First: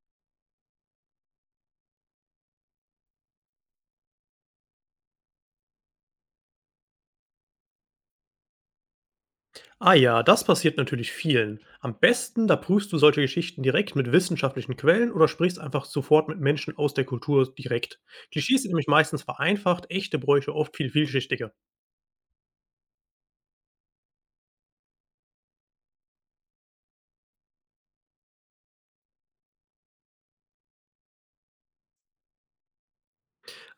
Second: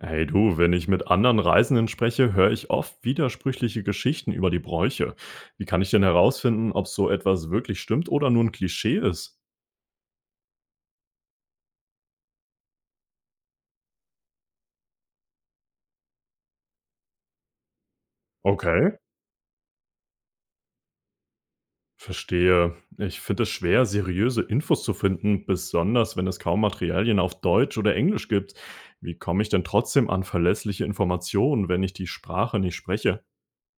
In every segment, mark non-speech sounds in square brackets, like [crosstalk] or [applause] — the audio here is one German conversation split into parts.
Hey du, wenn ich mit anderen Reisenden spreche, höre ich oft widersprüchliche Geschichten über die Bräuche. Wie kann ich denn herausfinden, ob so etwas wirklich stimmt oder nur ein Klischee ist? Ah ja, das passiert natürlich vielen. Am besten, da prüfst du solche Geschichten direkt mit wissenschaftlichen Quellen oder sprichst einfach sofort mit Menschen aus der Kultur direkt. Klischees sind nämlich Okay, meistens vereinfacht, echte Bräuche oft viel vielschichtiger. verstehe. Ich finde es schwer, seriöse Infos zu finden, besonders wenn es kaum Materialien auf Deutsch oder Englisch gibt. Wie komme ich denn trotzdem an verlässliche Informationen, wenn ich die Sprache nicht spreche?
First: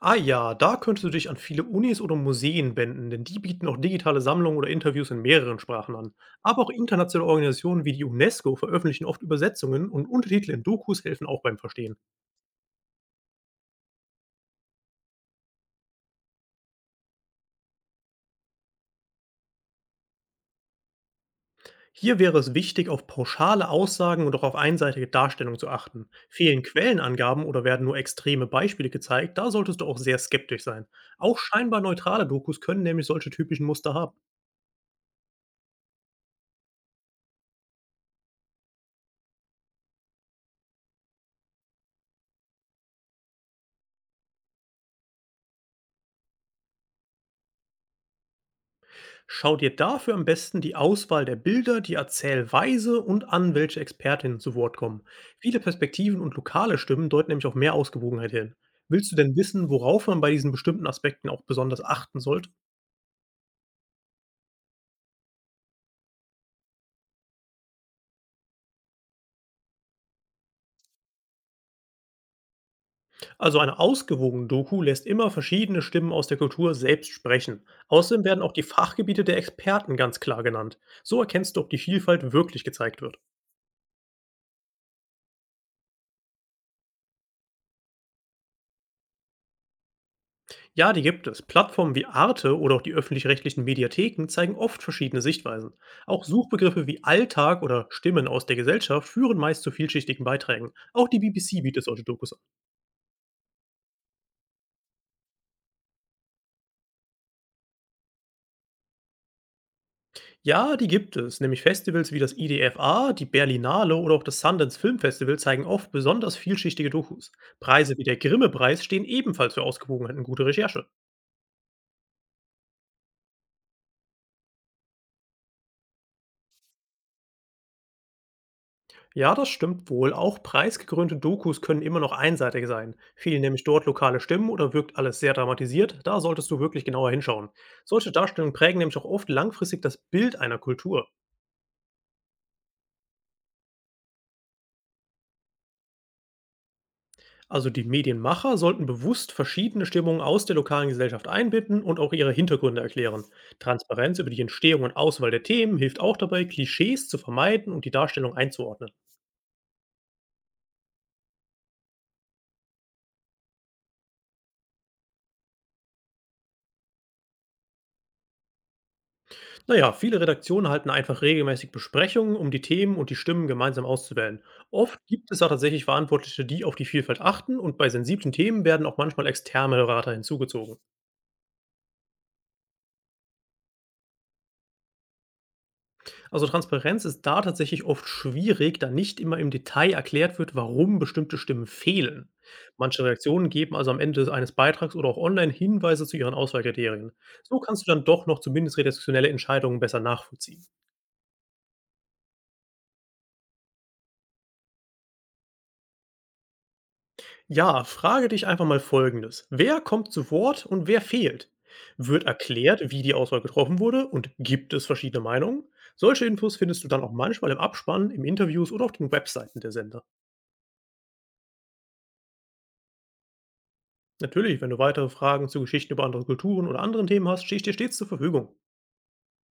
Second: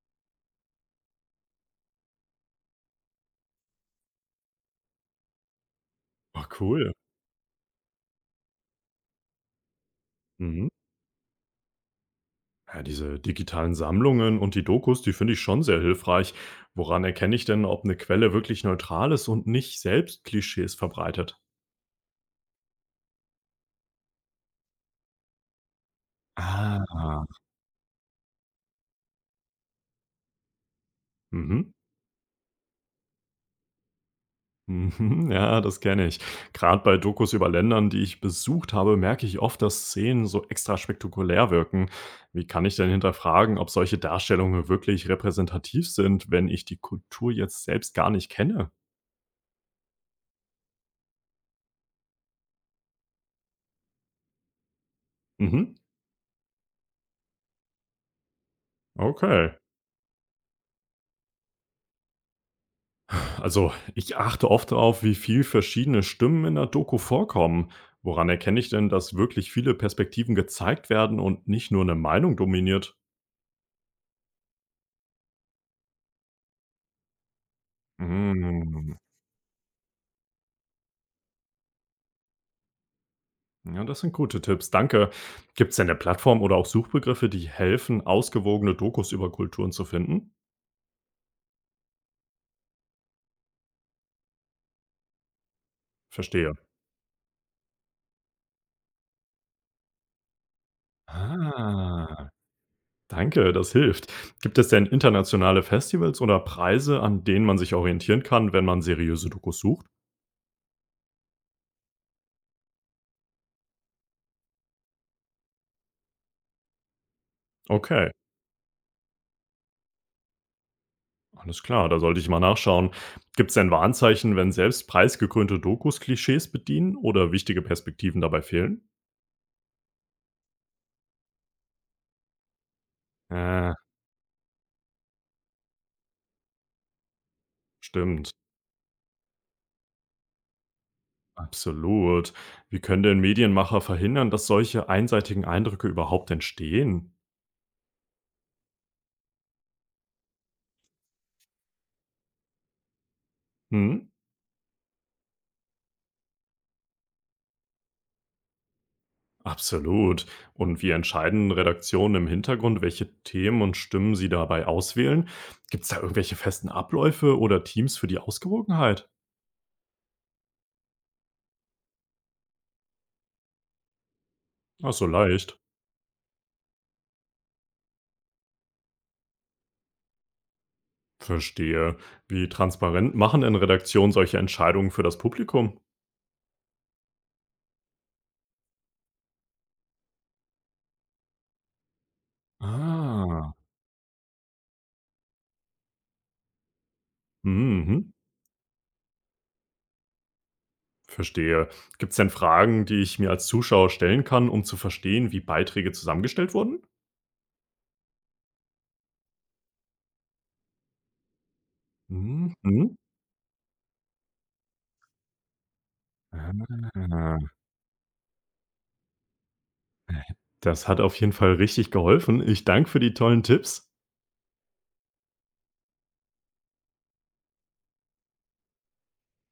Ah ja, da könntest du dich an viele Unis oder Museen wenden, denn die bieten auch digitale Sammlungen oder Interviews in mehreren Sprachen an. Ach Aber auch cool. internationale Organisationen wie die UNESCO veröffentlichen oft Übersetzungen, und Untertitel in Mhm. Dokus helfen auch beim Verstehen. Ja, diese digitalen Sammlungen und die Dokus, die finde ich schon sehr hilfreich. Woran erkenne ich denn, ob eine Quelle wirklich neutral ist und nicht selbst Klischees verbreitet? Hier wäre es wichtig, auf pauschale Aussagen und auch auf einseitige Darstellung zu achten. Fehlen Ah. Quellenangaben oder werden nur extreme Beispiele gezeigt, da solltest du auch sehr skeptisch sein. Auch Mhm. scheinbar [laughs] neutrale Dokus können nämlich solche typischen Muster haben. Mhm, ja, das kenne ich. Gerade bei Dokus über Ländern, die ich besucht habe, merke ich oft, dass Szenen so extra spektakulär wirken. Wie kann ich denn hinterfragen, ob solche Darstellungen wirklich repräsentativ sind, wenn ich die Kultur jetzt selbst gar nicht kenne? Schau dir dafür am besten die Auswahl der Bilder, die Erzählweise und an, welche Expertinnen zu Wort kommen. Viele Mhm. Perspektiven und lokale Stimmen deuten nämlich auf mehr Ausgewogenheit hin. Willst du denn Okay. wissen, worauf man bei diesen bestimmten Aspekten auch besonders achten sollte? Also, ich achte oft darauf, wie viel verschiedene Stimmen in der Doku vorkommen. Woran erkenne ich denn, dass wirklich viele Perspektiven gezeigt werden und nicht nur eine Meinung dominiert? Also eine ausgewogene Doku lässt immer verschiedene Stimmen aus der Kultur selbst sprechen. Außerdem werden auch die Mm, Fachgebiete der Experten ganz klar genannt. So erkennst du, ob die Vielfalt wirklich gezeigt wird. ja, das sind gute Tipps, danke. Gibt es denn eine Plattform oder auch Suchbegriffe, die helfen, ausgewogene Dokus über Kulturen zu finden? Ja, die gibt es. Plattformen wie Arte oder auch die öffentlich-rechtlichen Mediatheken zeigen oft verschiedene Sichtweisen. Auch Verstehe. Suchbegriffe wie Alltag oder Stimmen aus der Gesellschaft führen meist zu vielschichtigen Beiträgen. Auch die BBC bietet solche Ah, Dokus. danke, das hilft. Gibt es denn internationale Festivals oder Preise, an denen man sich orientieren kann, wenn man seriöse Dokus sucht? Ja, die gibt es. Nämlich Festivals wie das IDFA, die Berlinale oder auch das Sundance Film Festival zeigen oft besonders vielschichtige Dokus. Preise wie Okay. der Grimme-Preis stehen ebenfalls für Ausgewogenheit und gute Recherche. Alles klar, da sollte ich mal nachschauen. Gibt es denn Warnzeichen, wenn selbst preisgekrönte Dokus Klischees bedienen oder wichtige Perspektiven dabei fehlen? Ja, das stimmt wohl. Auch preisgekrönte Dokus können immer noch einseitig sein. Fehlen nämlich Äh, dort lokale Stimmen oder wirkt alles sehr dramatisiert, da solltest du wirklich genauer hinschauen. Solche stimmt. Darstellungen prägen nämlich auch oft langfristig das Bild einer Kultur. Absolut. Wie können denn Medienmacher verhindern, dass solche einseitigen Eindrücke überhaupt entstehen? Also die Medienmacher sollten bewusst verschiedene Stimmungen aus der lokalen Gesellschaft einbinden und auch ihre Hintergründe erklären. Hm? Transparenz über die Entstehung und Auswahl der Themen hilft auch dabei, Klischees zu vermeiden und die Darstellung einzuordnen. Absolut. Und wie entscheiden Redaktionen im Hintergrund, welche Themen und Stimmen sie dabei auswählen? Gibt es da irgendwelche festen Abläufe oder Teams für die Ausgewogenheit? Naja, viele Redaktionen halten einfach regelmäßig Besprechungen, um die Themen und die Stimmen gemeinsam auszuwählen. Ach Oft so gibt es da leicht. tatsächlich Verantwortliche, die auf die Vielfalt achten, und bei sensiblen Themen werden auch manchmal externe Berater hinzugezogen. Verstehe. Wie transparent machen denn Redaktionen solche Entscheidungen für das Publikum? Also Transparenz ist da tatsächlich oft schwierig, da nicht immer im Detail erklärt wird, warum bestimmte Stimmen fehlen. Manche Redaktionen Ah. geben also am Ende eines Beitrags oder auch online Hinweise zu ihren Auswahlkriterien. So kannst du dann Mhm. doch noch zumindest redaktionelle Entscheidungen besser nachvollziehen. Verstehe. Gibt es denn Fragen, die ich mir als Zuschauer stellen kann, um zu verstehen, wie Beiträge zusammengestellt wurden? Ja, frage dich einfach mal Folgendes: Wer kommt zu Wort und wer fehlt? Wird Mhm. erklärt, Mhm. wie die Auswahl getroffen wurde, und gibt es verschiedene Meinungen? Solche Infos findest du dann auch Ah. manchmal im Abspann, im Interviews oder auf den Webseiten der Sender. Das hat auf jeden Fall richtig geholfen. Ich danke für die tollen Tipps. Natürlich, wenn du weitere Fragen zu Geschichten über andere Kulturen oder anderen Themen hast, stehe ich dir stets zur Verfügung.